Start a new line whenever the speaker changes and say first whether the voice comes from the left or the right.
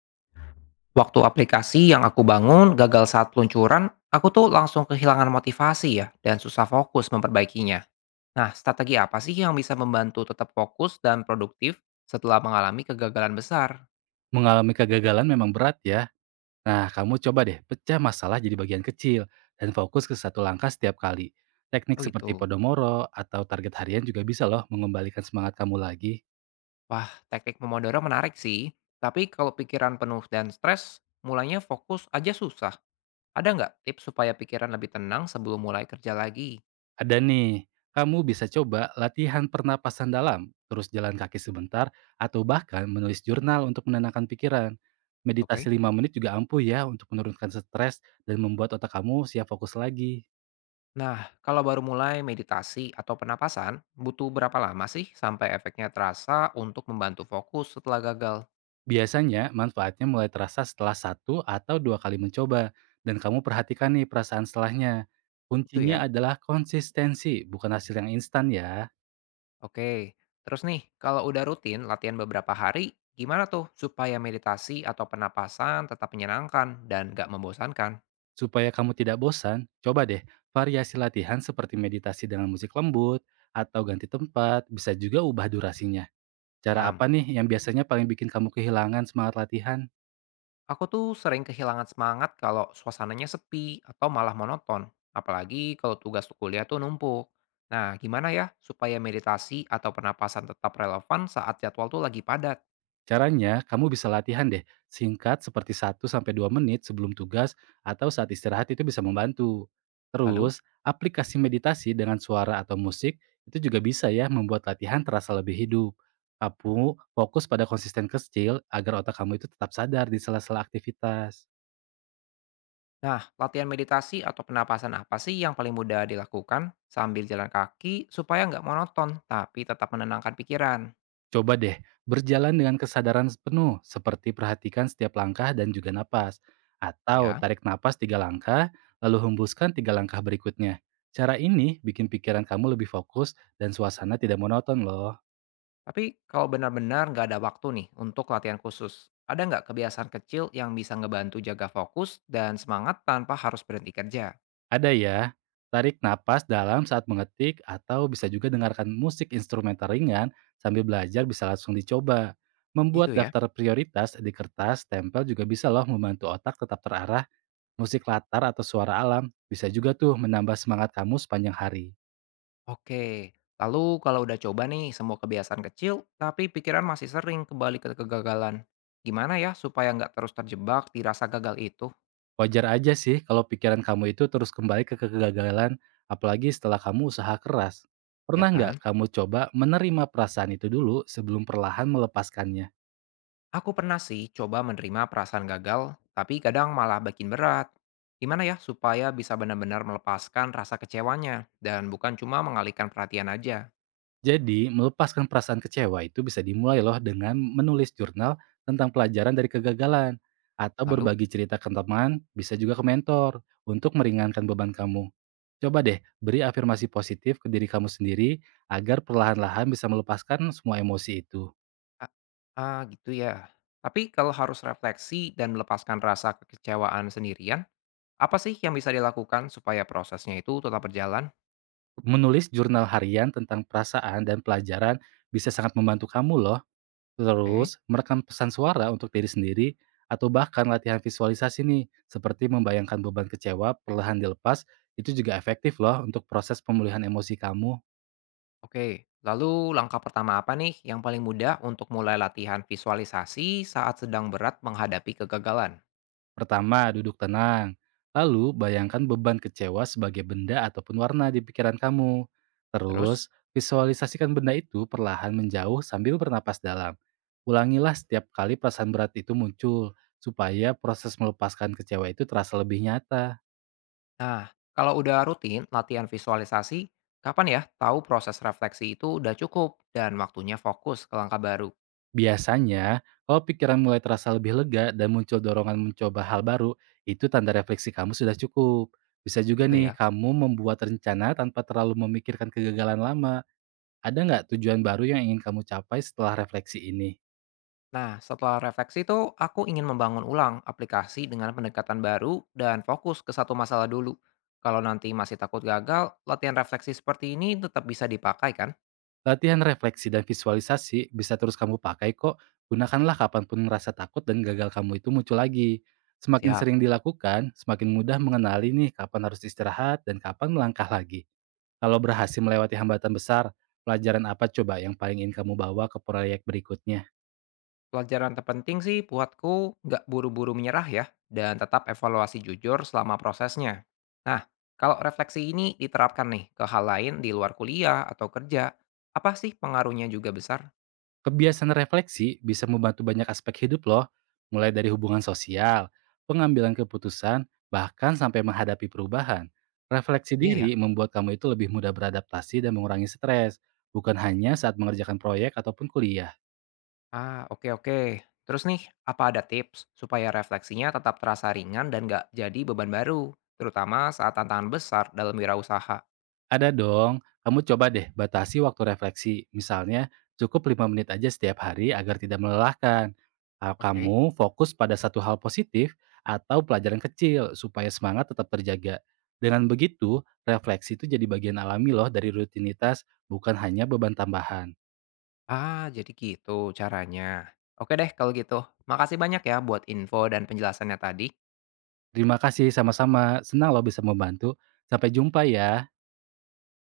left: Waktu aplikasi yang aku bangun gagal saat peluncuran, aku tuh langsung kehilangan motivasi ya, dan susah fokus memperbaikinya. Nah, strategi apa sih yang bisa membantu tetap fokus dan produktif setelah mengalami kegagalan besar?
right: Mengalami kegagalan memang berat ya. Nah, kamu coba deh pecah masalah jadi bagian kecil dan fokus ke satu langkah setiap kali. Teknik
left: Oh
right: seperti
left: gitu.
right: Podomoro atau target harian juga bisa loh mengembalikan semangat kamu lagi.
left: Wah, teknik Pomodoro menarik sih. Tapi kalau pikiran penuh dan stres, mulainya fokus aja susah. Ada nggak tips supaya pikiran lebih tenang sebelum mulai kerja lagi?
right: Ada nih, kamu bisa coba latihan pernapasan dalam, terus jalan kaki sebentar, atau bahkan menulis jurnal untuk menenangkan pikiran.
left: Oke.
right: Meditasi 5 menit juga ampuh ya untuk menurunkan stres dan membuat otak kamu siap fokus lagi.
left: Nah, kalau baru mulai meditasi atau penapasan, butuh berapa lama sih sampai efeknya terasa untuk membantu fokus setelah gagal?
right: Biasanya, manfaatnya mulai terasa setelah 1 atau 2 kali mencoba, dan kamu perhatikan nih perasaan setelahnya.
left: Itu ya.
right: Kuncinya adalah konsistensi, bukan hasil yang instan ya.
left: Oke. Terus nih, kalau udah rutin latihan beberapa hari, gimana tuh supaya meditasi atau penapasan tetap menyenangkan dan gak membosankan?
right: Supaya kamu tidak bosan, coba deh variasi latihan seperti meditasi dengan musik lembut, atau ganti tempat, bisa juga ubah durasinya. Cara
left: Paham?
right: apa nih yang biasanya paling bikin kamu kehilangan semangat latihan?
left: Aku tuh sering kehilangan semangat kalau suasananya sepi atau malah monoton. Apalagi kalau tugas kuliah tuh numpuk. Nah, gimana ya supaya meditasi atau penapasan tetap relevan saat jadwal tuh lagi padat?
right: Caranya, kamu bisa latihan deh, singkat seperti 1 sampai 2 menit sebelum tugas atau saat istirahat itu bisa membantu.
left: Lalu,
right: Terus, aplikasi meditasi dengan suara atau musik itu juga bisa ya membuat latihan terasa lebih hidup. Kamu fokus pada konsisten kecil agar otak kamu itu tetap sadar di sela-sela aktivitas.
left: nah latihan meditasi atau penapasan apa sih yang paling mudah dilakukan sambil jalan kaki supaya nggak monoton tapi tetap menenangkan pikiran?
right: Coba deh, berjalan dengan kesadaran penuh, seperti perhatikan setiap langkah dan juga napas. Atau
left: Ya,
right: tarik napas 3 langkah, lalu hembuskan 3 langkah berikutnya. Cara ini bikin pikiran kamu lebih fokus dan suasana tidak monoton loh.
left: tapi kalau benar-benar nggak ada waktu nih untuk latihan khusus, ada nggak kebiasaan kecil yang bisa ngebantu jaga fokus dan semangat tanpa harus berhenti kerja?
right: Ada ya, tarik napas dalam saat mengetik atau bisa juga dengarkan musik instrumental ringan sambil belajar bisa langsung dicoba. Membuat
left: Gitu ya.
right: daftar prioritas di kertas, tempel juga bisa loh membantu otak tetap terarah. Musik latar atau suara alam bisa juga tuh menambah semangat kamu sepanjang hari.
left: Oke, lalu kalau udah coba nih semua kebiasaan kecil tapi pikiran masih sering kembali ke kegagalan, gimana ya supaya nggak terus terjebak di rasa gagal itu,
right: Wajar aja sih kalau pikiran kamu itu terus kembali ke kegagalan, apalagi setelah kamu usaha keras.
left: ya
right: Pernah nggak
left: kan?
right: kamu coba menerima perasaan itu dulu sebelum perlahan melepaskannya?
left: Aku pernah sih coba menerima perasaan gagal, tapi kadang malah bikin berat. Gimana ya supaya bisa benar-benar melepaskan rasa kecewanya dan bukan cuma mengalihkan perhatian aja.
right: Jadi, melepaskan perasaan kecewa itu bisa dimulai loh dengan menulis jurnal tentang pelajaran dari kegagalan. Atau
left: Lalu,
right: berbagi cerita ke teman, bisa juga ke mentor, untuk meringankan beban kamu. Coba deh, beri afirmasi positif ke diri kamu sendiri agar perlahan-lahan bisa melepaskan semua emosi itu.
left: ah, gitu ya. Tapi kalau harus refleksi dan melepaskan rasa kekecewaan sendirian, apa sih yang bisa dilakukan supaya prosesnya itu tetap berjalan?
right: Menulis jurnal harian tentang perasaan dan pelajaran bisa sangat membantu kamu loh.
left: Oke,
right: Terus, merekam pesan suara untuk diri sendiri atau bahkan latihan visualisasi nih, seperti membayangkan beban kecewa perlahan dilepas, itu juga efektif loh untuk proses pemulihan emosi kamu.
left: oke. Lalu langkah pertama apa nih yang paling mudah untuk mulai latihan visualisasi saat sedang berat menghadapi kegagalan?
right: Pertama, duduk tenang. Lalu, bayangkan beban kecewa sebagai benda ataupun warna di pikiran kamu.
left: Terus,
right: Terus, visualisasikan benda itu perlahan menjauh sambil bernapas dalam. Ulangilah setiap kali perasaan berat itu muncul, supaya proses melepaskan kecewa itu terasa lebih nyata.
left: nah, kalau udah rutin latihan visualisasi, kapan ya tahu proses refleksi itu udah cukup dan waktunya fokus ke langkah baru?
right: Biasanya, kalau pikiran mulai terasa lebih lega dan muncul dorongan mencoba hal baru, itu tanda refleksi kamu sudah cukup. Bisa juga
left: Gitu
right: nih,
left: ya.
right: kamu membuat rencana tanpa terlalu memikirkan kegagalan lama. Ada nggak tujuan baru yang ingin kamu capai setelah refleksi ini?
left: Nah, setelah refleksi itu, aku ingin membangun ulang aplikasi dengan pendekatan baru dan fokus ke satu masalah dulu. Kalau nanti masih takut gagal, latihan refleksi seperti ini tetap bisa dipakai kan?
right: Latihan refleksi dan visualisasi bisa terus kamu pakai kok. Gunakanlah kapanpun rasa takut dan gagal kamu itu muncul lagi. Semakin
left: Siap.
right: sering dilakukan, semakin mudah mengenali nih kapan harus istirahat dan kapan melangkah lagi. Kalau berhasil melewati hambatan besar, pelajaran apa coba yang paling ingin kamu bawa ke proyek berikutnya?
left: Pelajaran terpenting sih buatku nggak buru-buru menyerah ya, dan tetap evaluasi jujur selama prosesnya. Nah, kalau refleksi ini diterapkan nih ke hal lain di luar kuliah atau kerja, apa sih pengaruhnya juga besar?
right: Kebiasaan refleksi bisa membantu banyak aspek hidup loh, mulai dari hubungan sosial, pengambilan keputusan, bahkan sampai menghadapi perubahan. Refleksi
left: Iya ya?
right: diri membuat kamu itu lebih mudah beradaptasi dan mengurangi stres, bukan hanya saat mengerjakan proyek ataupun kuliah.
left: Ah, oke oke. Terus nih, apa ada tips supaya refleksinya tetap terasa ringan dan nggak jadi beban baru, terutama saat tantangan besar dalam wirausaha?
right: Ada dong, kamu coba deh batasi waktu refleksi. Misalnya, cukup 5 menit aja setiap hari agar tidak melelahkan. Ah,
left: Oke.
right: kamu fokus pada satu hal positif atau pelajaran kecil supaya semangat tetap terjaga. Dengan begitu, refleksi itu jadi bagian alami loh dari rutinitas, bukan hanya beban tambahan.
left: Ah, jadi gitu caranya. Oke deh kalau gitu. Makasih banyak ya buat info dan penjelasannya tadi.
right: Terima kasih sama-sama, senang loh bisa membantu. Sampai jumpa ya.